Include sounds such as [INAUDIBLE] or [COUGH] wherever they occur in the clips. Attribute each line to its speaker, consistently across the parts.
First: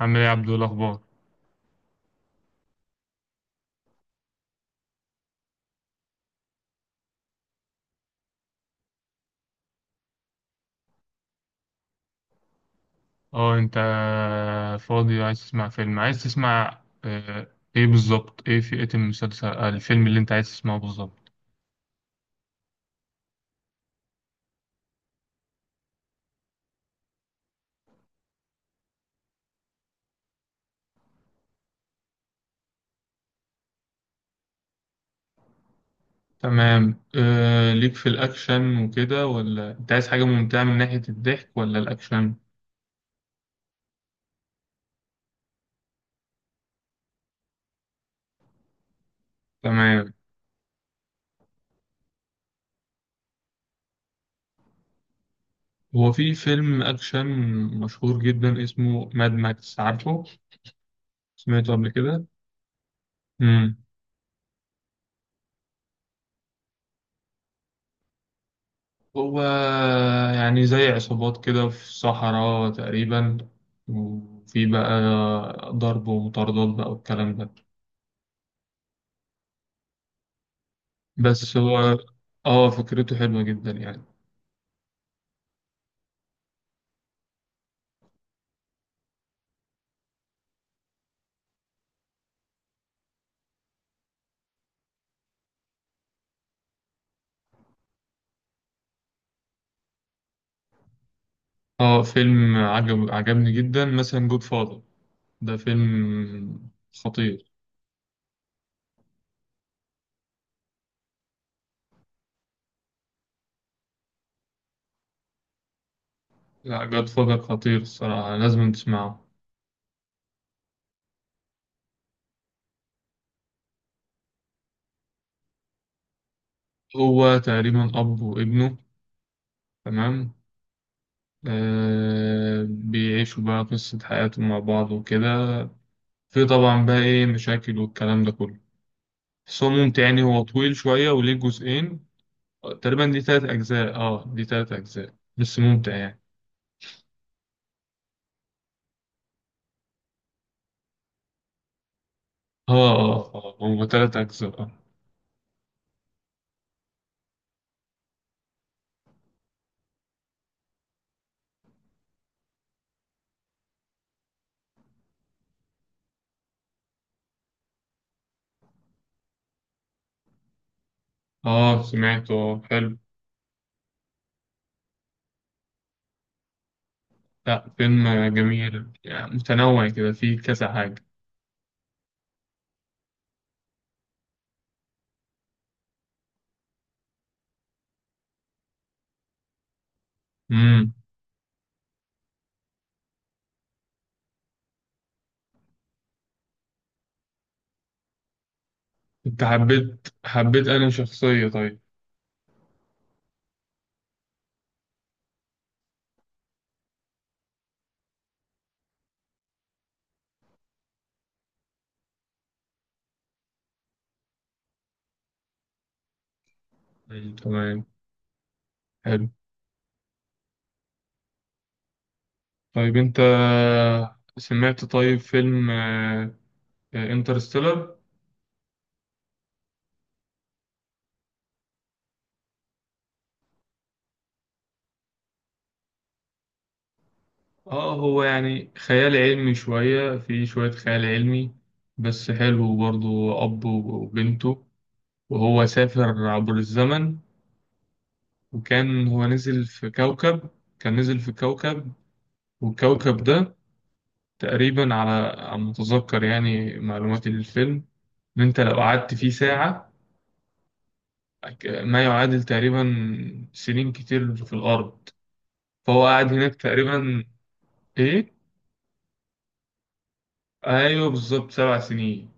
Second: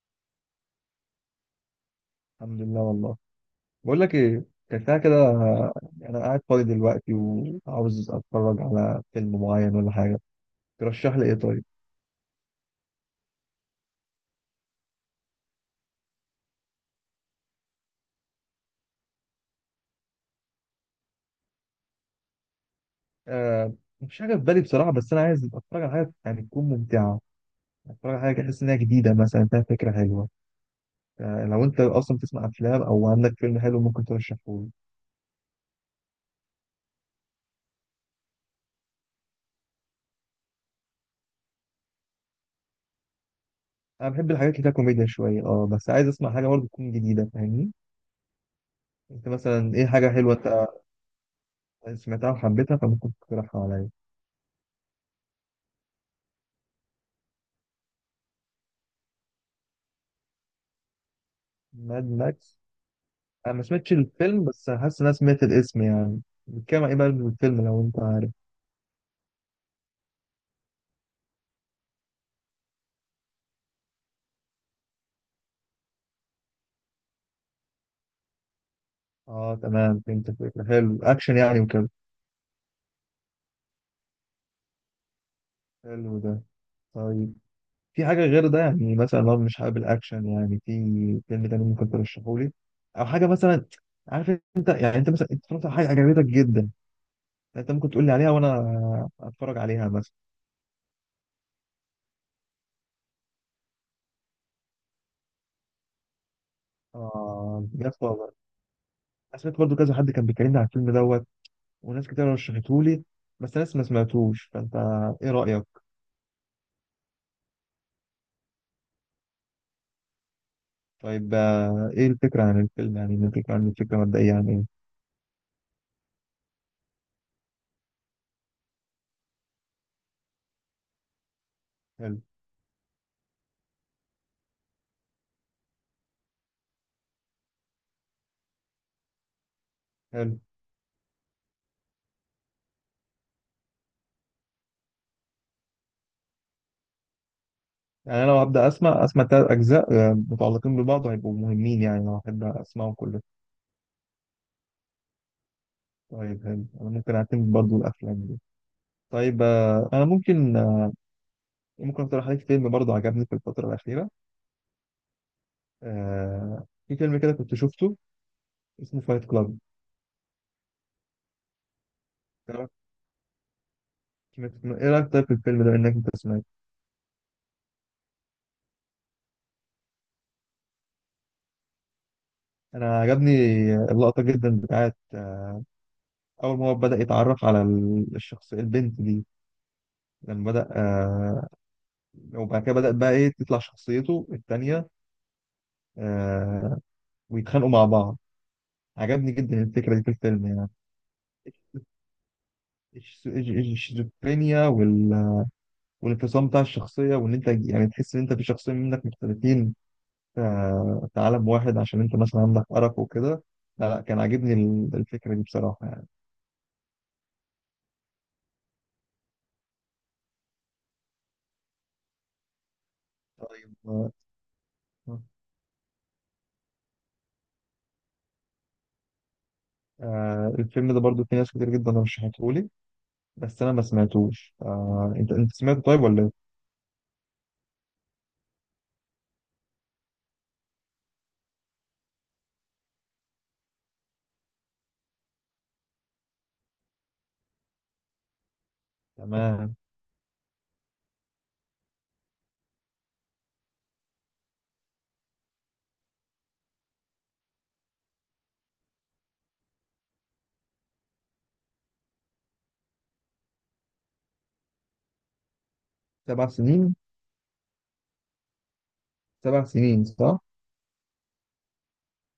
Speaker 1: عامل ايه يا عبدو؟ إيه الاخبار؟
Speaker 2: الحمد لله والله. بقول لك ايه، كان ساعة كده. انا قاعد فاضي دلوقتي وعاوز اتفرج على فيلم معين ولا حاجه، ترشح لي ايه طيب؟
Speaker 1: اه انت فاضي، عايز تسمع فيلم؟ عايز تسمع آه، ايه بالظبط؟ ايه فئة المسلسل آه، الفيلم اللي انت عايز تسمعه بالظبط؟
Speaker 2: آه، مفيش حاجه في بالي بصراحه، بس انا عايز اتفرج على حاجه يعني تكون ممتعه. اتفرج على حاجه كده احس انها جديده مثلا فيها فكره حلوه. آه لو انت اصلا بتسمع افلام او عندك فيلم حلو ممكن ترشحه لي.
Speaker 1: تمام. ليك في الأكشن وكده، ولا أنت عايز حاجة ممتعة من ناحية الضحك ولا الأكشن؟
Speaker 2: انا بحب الحاجات اللي فيها كوميديا شويه، اه بس عايز اسمع حاجه برضه تكون جديده فاهمني. انت مثلا ايه حاجه
Speaker 1: تمام.
Speaker 2: حلوه انت سمعتها وحبيتها فممكن تقترحها عليا؟
Speaker 1: هو في فيلم أكشن مشهور جدا اسمه ماد ماكس، عارفه؟ سمعته قبل
Speaker 2: ماد
Speaker 1: كده؟
Speaker 2: ماكس، انا ما سمعتش الفيلم بس حاسس ان انا سمعت الاسم، يعني بيتكلم عن ايه بقى الفيلم لو انت عارف؟
Speaker 1: هو يعني زي عصابات كده في الصحراء تقريبا، وفي بقى ضرب ومطاردات بقى والكلام ده.
Speaker 2: اه تمام، فهمت الفكره، حلو اكشن
Speaker 1: بس
Speaker 2: يعني وكده.
Speaker 1: هو، اه فكرته حلوة جدا يعني.
Speaker 2: حلو ده. طيب في حاجه غير ده يعني مثلا لو مش حابب الاكشن، يعني في فيلم تاني ممكن ترشحه لي او حاجه مثلا؟ عارف، انت يعني انت مثلا اتفرجت على حاجه عجبتك جدا انت ممكن تقول لي عليها وانا اتفرج عليها مثلا.
Speaker 1: اه فيلم عجبني جدا مثلا، جود فاذر، ده فيلم خطير.
Speaker 2: اه جاد فاذر، انا سمعت برضه كذا حد كان بيكلمني على الفيلم دوت وناس كتير رشحته لي، بس ناس ما سمعتوش، فانت ايه رايك؟
Speaker 1: لا، جود فاذر خطير، الصراحة لازم تسمعه.
Speaker 2: طيب ايه الفكرة عن الفيلم، يعني الفكرة عن الفكرة مبدئية عن ايه؟
Speaker 1: هو تقريبا أب وابنه. تمام.
Speaker 2: حلو.
Speaker 1: بيعيشوا بقى قصة حياتهم مع بعض وكده. في طبعا بقى ايه مشاكل والكلام ده كله، بس هو ممتع يعني.
Speaker 2: حلو،
Speaker 1: هو طويل شوية وليه جزئين. تقريبا دي 3 أجزاء، دي 3 أجزاء بس ممتع يعني.
Speaker 2: يعني انا لو هبدأ اسمع تلات اجزاء متعلقين ببعض هيبقوا مهمين يعني، لو احب اسمعهم كله.
Speaker 1: اه هو تلات أجزاء اه
Speaker 2: طيب حلو، انا ممكن اعتمد برضو الافلام دي. طيب آه، انا ممكن آه، ممكن اقترح عليك فيلم برضو عجبني في الفترة الأخيرة. في فيلم كده كنت شفته اسمه فايت كلاب،
Speaker 1: سمعته، حلو.
Speaker 2: ايه رأيك طيب في الفيلم ده انك انت سمعت؟
Speaker 1: لا، فيلم جميل يعني، متنوع كده، فيه كذا حاجة.
Speaker 2: انا عجبني اللقطة جدا بتاعت اول ما هو بدأ يتعرف على الشخص البنت دي، لما بدأ
Speaker 1: امم
Speaker 2: وبعد كده بدأت بقى إيه تطلع شخصيته التانية، آه ويتخانقوا مع بعض. عجبني
Speaker 1: انت
Speaker 2: جدا الفكرة دي
Speaker 1: حبيت
Speaker 2: في الفيلم
Speaker 1: حبيت
Speaker 2: يعني.
Speaker 1: أنا شخصية؟ طيب.
Speaker 2: الشيزوفرينيا والانفصام بتاع الشخصية، وإن أنت يعني تحس إن أنت في شخصين منك مختلفين، آه في عالم واحد عشان أنت مثلا عندك أرق وكده. لا كان عاجبني الفكرة دي بصراحة يعني.
Speaker 1: مم، تمام. حلو. طيب، انت
Speaker 2: طيب آه،
Speaker 1: سمعت طيب فيلم انترستيلر.
Speaker 2: الفيلم ده برضو في ناس كتير جدا رشحته لي بس أنا ما سمعتوش، آه أنت سمعته طيب ولا إيه؟
Speaker 1: اه هو يعني خيال علمي شوية، في شوية خيال علمي، بس حلو برضه. أب وبنته، وهو سافر عبر الزمن، وكان هو نزل
Speaker 2: تمام.
Speaker 1: في كوكب. كان نزل في كوكب والكوكب ده تقريبا على ما أتذكر، يعني معلومات الفيلم، إن أنت لو قعدت فيه ساعة، ما يعادل تقريبا سنين كتير في الأرض. فهو قعد
Speaker 2: سبع
Speaker 1: هناك
Speaker 2: سنين.
Speaker 1: تقريبا. إيه؟
Speaker 2: سبع سنين صح؟
Speaker 1: أيوه بالظبط، 7 سنين.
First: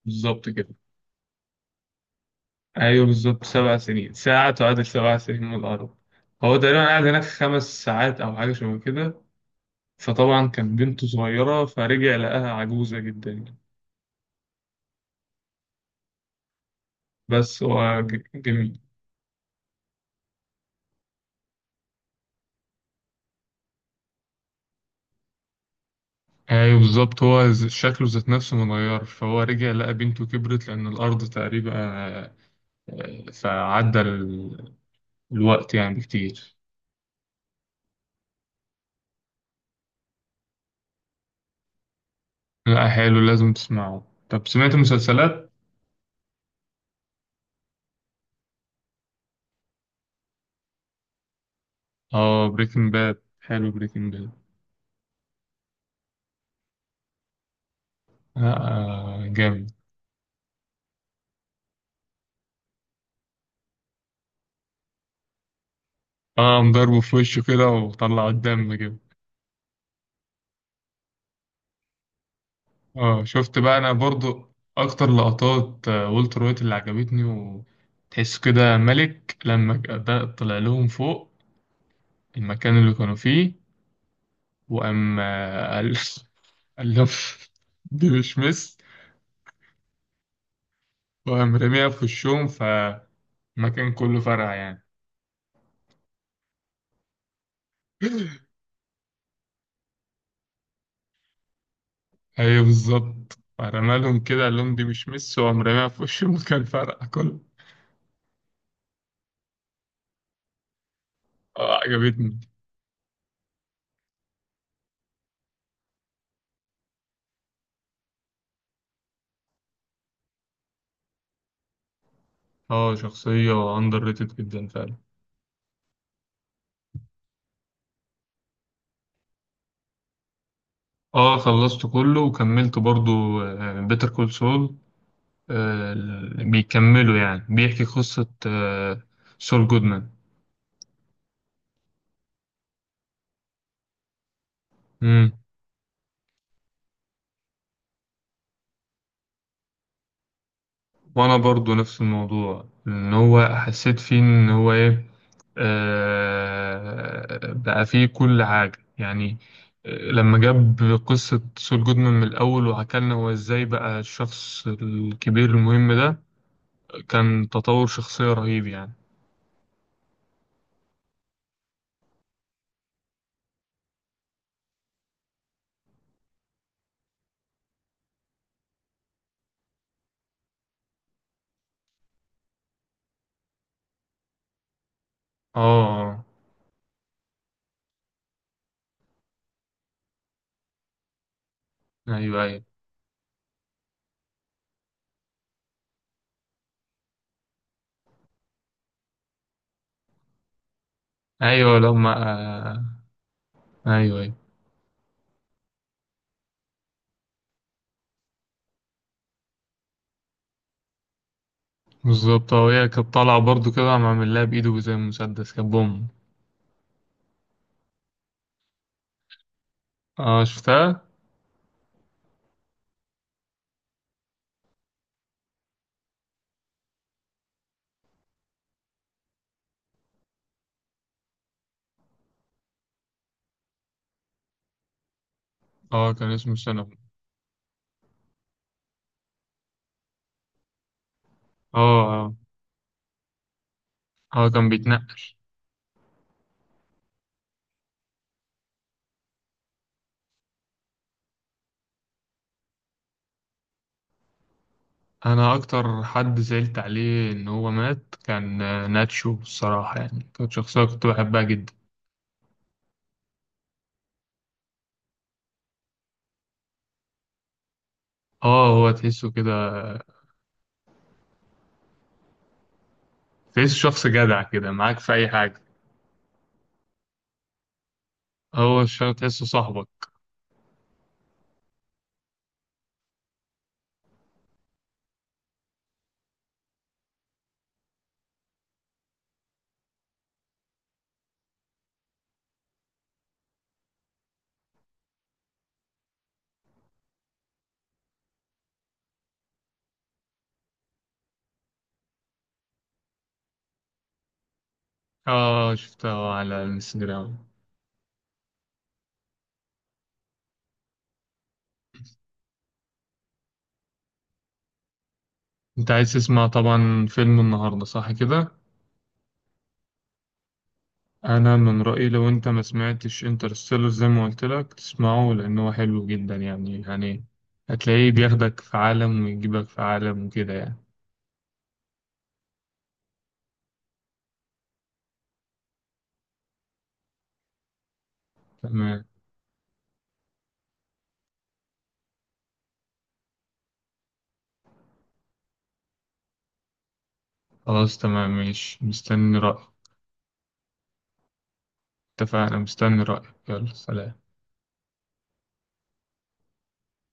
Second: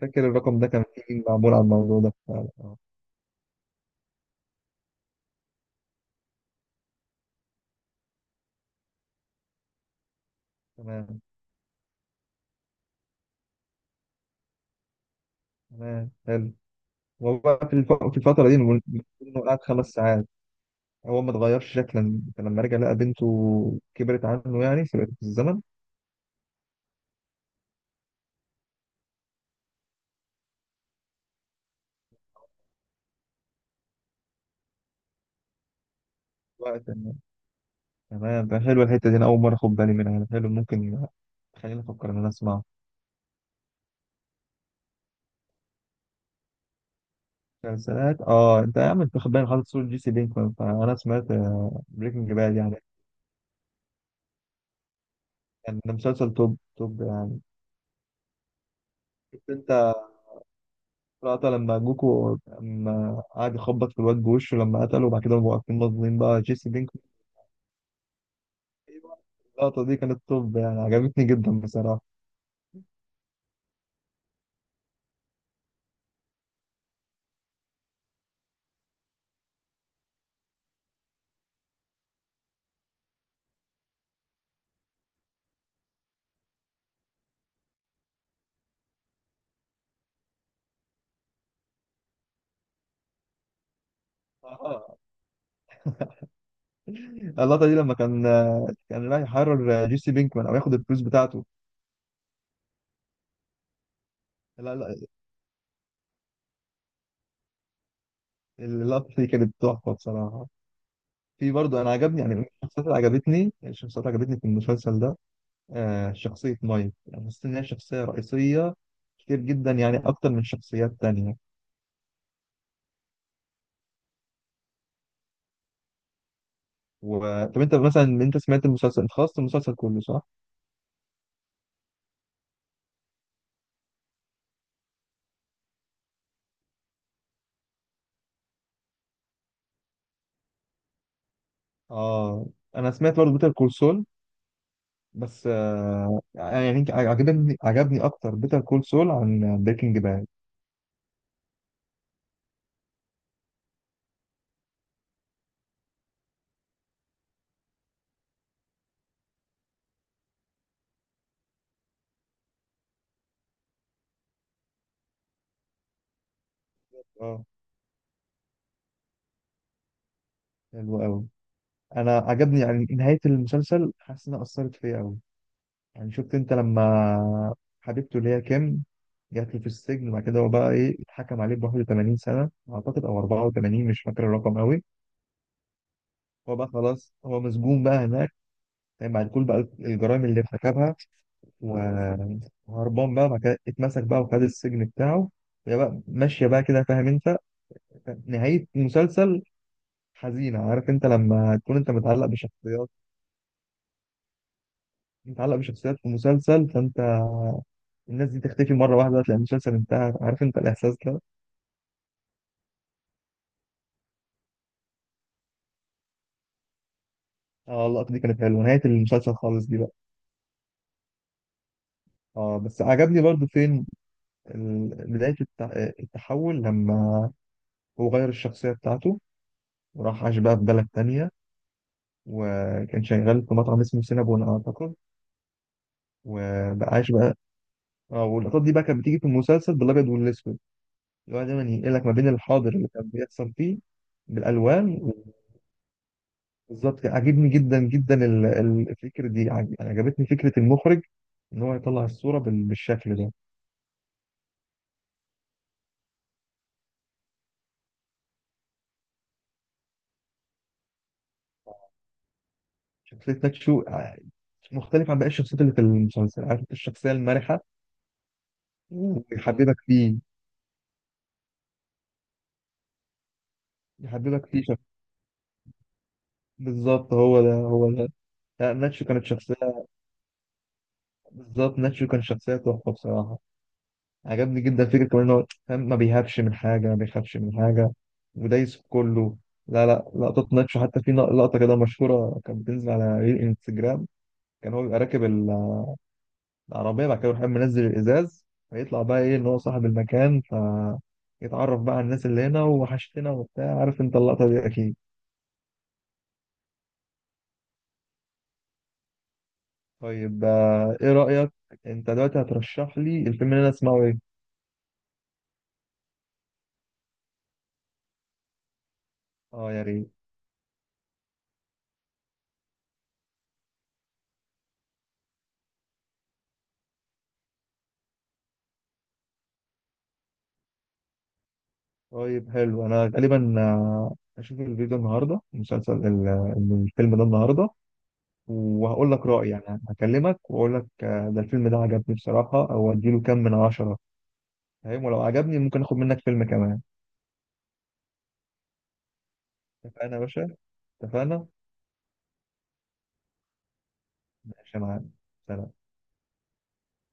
Speaker 2: فاكر
Speaker 1: بالظبط
Speaker 2: الرقم ده
Speaker 1: كده.
Speaker 2: كان فيه معمول على الموضوع ده فعلا اه.
Speaker 1: ايوه بالظبط، 7 سنين، ساعة تعادل 7 سنين من الأرض. هو تقريبا قعد هناك 5 ساعات أو حاجة شبه كده. فطبعا كان بنته
Speaker 2: تمام.
Speaker 1: صغيرة، فرجع لقاها عجوزة جدا يعني.
Speaker 2: تمام حلو. هو
Speaker 1: بس
Speaker 2: بقى في
Speaker 1: هو
Speaker 2: في الفترة دي
Speaker 1: جميل.
Speaker 2: المفروض إنه قعد خمس ساعات هو ما اتغيرش شكلا، فلما رجع لقى بنته كبرت عنه يعني سبقت في الزمن.
Speaker 1: ايوه بالظبط، هو شكله ذات نفسه متغير، فهو رجع لقى بنته كبرت لأن الأرض تقريبا، فعدى الوقت يعني بكتير.
Speaker 2: وقت إنه- تمام، ده حلوة الحتة دي، أنا أول مرة أخد بالي منها. حلو، ممكن خليني أفكر إن أنا أسمعه.
Speaker 1: لا، حلو، لازم تسمعه. طب سمعت مسلسلات؟
Speaker 2: مسلسلات اه، انت يا عم انت واخد بالك حاطط صورة جيسي بينكمان، فانا سمعت بريكنج
Speaker 1: اه،
Speaker 2: باد يعني.
Speaker 1: بريكنج باد، حلو بريكنج باد.
Speaker 2: كان ده مسلسل توب يعني. شفت
Speaker 1: جامد.
Speaker 2: رأت لما جوكو لما قعد يخبط في الواد بوشه لما قتله وبعد كده بقوا واقفين مظلومين
Speaker 1: اه،
Speaker 2: بقى جيسي
Speaker 1: قام ضربه
Speaker 2: بينكمان،
Speaker 1: في وشه كده وطلع الدم كده.
Speaker 2: اللقطة دي كانت توب يعني، عجبتني جدا بصراحة.
Speaker 1: اه، شفت بقى انا برضو اكتر لقطات والتر وايت اللي عجبتني، وتحس كده ملك لما ده طلع لهم فوق المكان اللي كانوا فيه، وقام قال [LAUGHS] قال لهم دي مش مس، وقام رميها في وشهم، فالمكان كله فرقع
Speaker 2: [LAUGHS]
Speaker 1: يعني.
Speaker 2: آه. اللقطة دي لما كان
Speaker 1: [LAUGHS]
Speaker 2: كان رايح يحرر جيسي بينكمان أو ياخد الفلوس بتاعته.
Speaker 1: ايوه بالظبط، فرمى لهم كده قال
Speaker 2: لا
Speaker 1: لهم دي
Speaker 2: لا
Speaker 1: مش مس، وقام رميها في وش المكان [LAUGHS] فرقع كله.
Speaker 2: اللقطة دي كانت تحفة بصراحة. في
Speaker 1: اه،
Speaker 2: برضه أنا عجبني يعني
Speaker 1: عجبتني.
Speaker 2: من الشخصيات اللي عجبتني، في المسلسل ده آه شخصية مايك، يعني حسيت إن هي شخصية رئيسية كتير جدا يعني أكتر من شخصيات تانية.
Speaker 1: اه، شخصية اندر ريتد جدا فعلا.
Speaker 2: و... طب أنت مثلا أنت سمعت المسلسل، أنت خلصت المسلسل كله صح؟
Speaker 1: اه، خلصت كله وكملت برضو بيتر كول سول، بيكملوا يعني بيحكي قصة سول جودمان.
Speaker 2: اه انا سمعت برضه بيتر كول سول.
Speaker 1: مم.
Speaker 2: بس آه يعني عجبني اكتر بيتر كول سول عن بريكنج باد.
Speaker 1: وانا برضو نفس الموضوع، ان هو حسيت فيه ان هو ايه، بقى فيه كل حاجة يعني. لما جاب قصة سول جودمان من الأول وحكالنا هو إزاي بقى الشخص الكبير المهم ده،
Speaker 2: اه
Speaker 1: كان تطور شخصية رهيب يعني.
Speaker 2: حلو قوي. انا عجبني يعني نهايه المسلسل، حاسس انها اثرت فيا قوي. يعني شفت انت لما حبيبته اللي هي كيم جات له في السجن وبعد كده هو بقى ايه اتحكم عليه ب 81 سنه اعتقد او 84، مش فاكر الرقم قوي.
Speaker 1: اه،
Speaker 2: هو بقى خلاص هو مسجون بقى هناك، يعني بعد كل بقى الجرائم اللي ارتكبها و-
Speaker 1: ايوه ايوه
Speaker 2: وهربان بقى وبعد كده اتمسك بقى وخد السجن بتاعه. وهي بقى ماشية بقى كده، فاهم انت؟ نهاية مسلسل حزينة، عارف انت لما تكون
Speaker 1: ايوه،
Speaker 2: انت
Speaker 1: لما
Speaker 2: متعلق
Speaker 1: آه،
Speaker 2: بشخصيات،
Speaker 1: ايوه ايوه
Speaker 2: في مسلسل، فانت الناس دي تختفي مرة واحدة تلاقي المسلسل انتهى، عارف انت الإحساس ده.
Speaker 1: بالظبط. اه، هي كانت طالعة برضو كده، عم عامل لها بايده زي مسدس، كان بوم.
Speaker 2: اه اللقطة دي كانت حلوة نهاية المسلسل خالص دي بقى.
Speaker 1: اه، شفتها.
Speaker 2: اه بس عجبني برضو فين بداية التحول لما هو غير الشخصية بتاعته وراح عاش بقى في بلد تانية، وكان شغال في مطعم اسمه سينابون أعتقد،
Speaker 1: اه، كان اسمه سينابون.
Speaker 2: وبقاش بقى. اه واللقطات دي بقى كانت بتيجي في المسلسل بالابيض والاسود، اللي هو دايما
Speaker 1: اه،
Speaker 2: ينقلك ما بين
Speaker 1: اه،
Speaker 2: الحاضر اللي كان بيحصل فيه
Speaker 1: اه، كان
Speaker 2: بالالوان.
Speaker 1: بيتنقل.
Speaker 2: بالظبط كده. عجبني جدا الفكره دي، يعني عجبتني فكره المخرج ان هو يطلع الصوره بالشكل ده.
Speaker 1: انا اكتر حد زعلت عليه ان هو مات كان ناتشو، الصراحة يعني كانت شخصية كنت بحبها جدا.
Speaker 2: شخصيه ناتشو مختلف عن باقي الشخصيات اللي في المسلسل، عارف انت الشخصيه المرحه.
Speaker 1: اه، هو
Speaker 2: مم،
Speaker 1: تحسه كده.
Speaker 2: ويحببك فيه.
Speaker 1: تحسه شخص جدع
Speaker 2: يحببك فيه
Speaker 1: كده معاك في اي حاجة.
Speaker 2: بالظبط، هو ده هو ده. لا،
Speaker 1: هو
Speaker 2: ناتشو
Speaker 1: الشخص
Speaker 2: كانت
Speaker 1: تحسه
Speaker 2: شخصيه،
Speaker 1: صاحبك.
Speaker 2: بالظبط ناتشو كان شخصيه تحفه بصراحه. عجبني جدا فكرة كمان إن هو فاهم، ما بيهابش من حاجة ما بيخافش من حاجة ودايس في كله. لا لقطات ناتشو حتى في لقطة كده مشهورة كانت بتنزل على ريل انستجرام، كان هو بيبقى راكب العربية بعد كده يروح قايم منزل الإزاز فيطلع بقى إيه إن هو صاحب المكان، فيتعرف بقى على الناس اللي هنا وحشتنا وبتاع، عارف أنت اللقطة دي أكيد.
Speaker 1: اه، شفتها على الانستجرام.
Speaker 2: طيب آه، إيه رأيك أنت دلوقتي هترشح لي الفيلم اللي أنا أسمعه إيه؟
Speaker 1: انت عايز تسمع طبعا فيلم النهاردة، صح كده؟
Speaker 2: أه يا ريت.
Speaker 1: انا من رأيي لو انت ما سمعتش انترستيلر زي ما قلت لك تسمعه، لان هو حلو جدا يعني هتلاقيه بياخدك في عالم ويجيبك في عالم وكده يعني.
Speaker 2: طيب حلو، انا غالبا آه، هشوف الفيديو النهارده المسلسل الفيلم ده النهارده،
Speaker 1: تمام،
Speaker 2: وهقول لك رأيي، يعني هكلمك واقول لك آه، ده الفيلم ده عجبني بصراحة او اديله كام من عشرة. فاهم، ولو عجبني ممكن اخد منك فيلم كمان.
Speaker 1: خلاص تمام، ماشي، مستني رأيك.
Speaker 2: اتفقنا يا باشا. اتفقنا.
Speaker 1: اتفقنا، مستني رأيك، يلا سلام.
Speaker 2: ماشي يا معلم. سلام.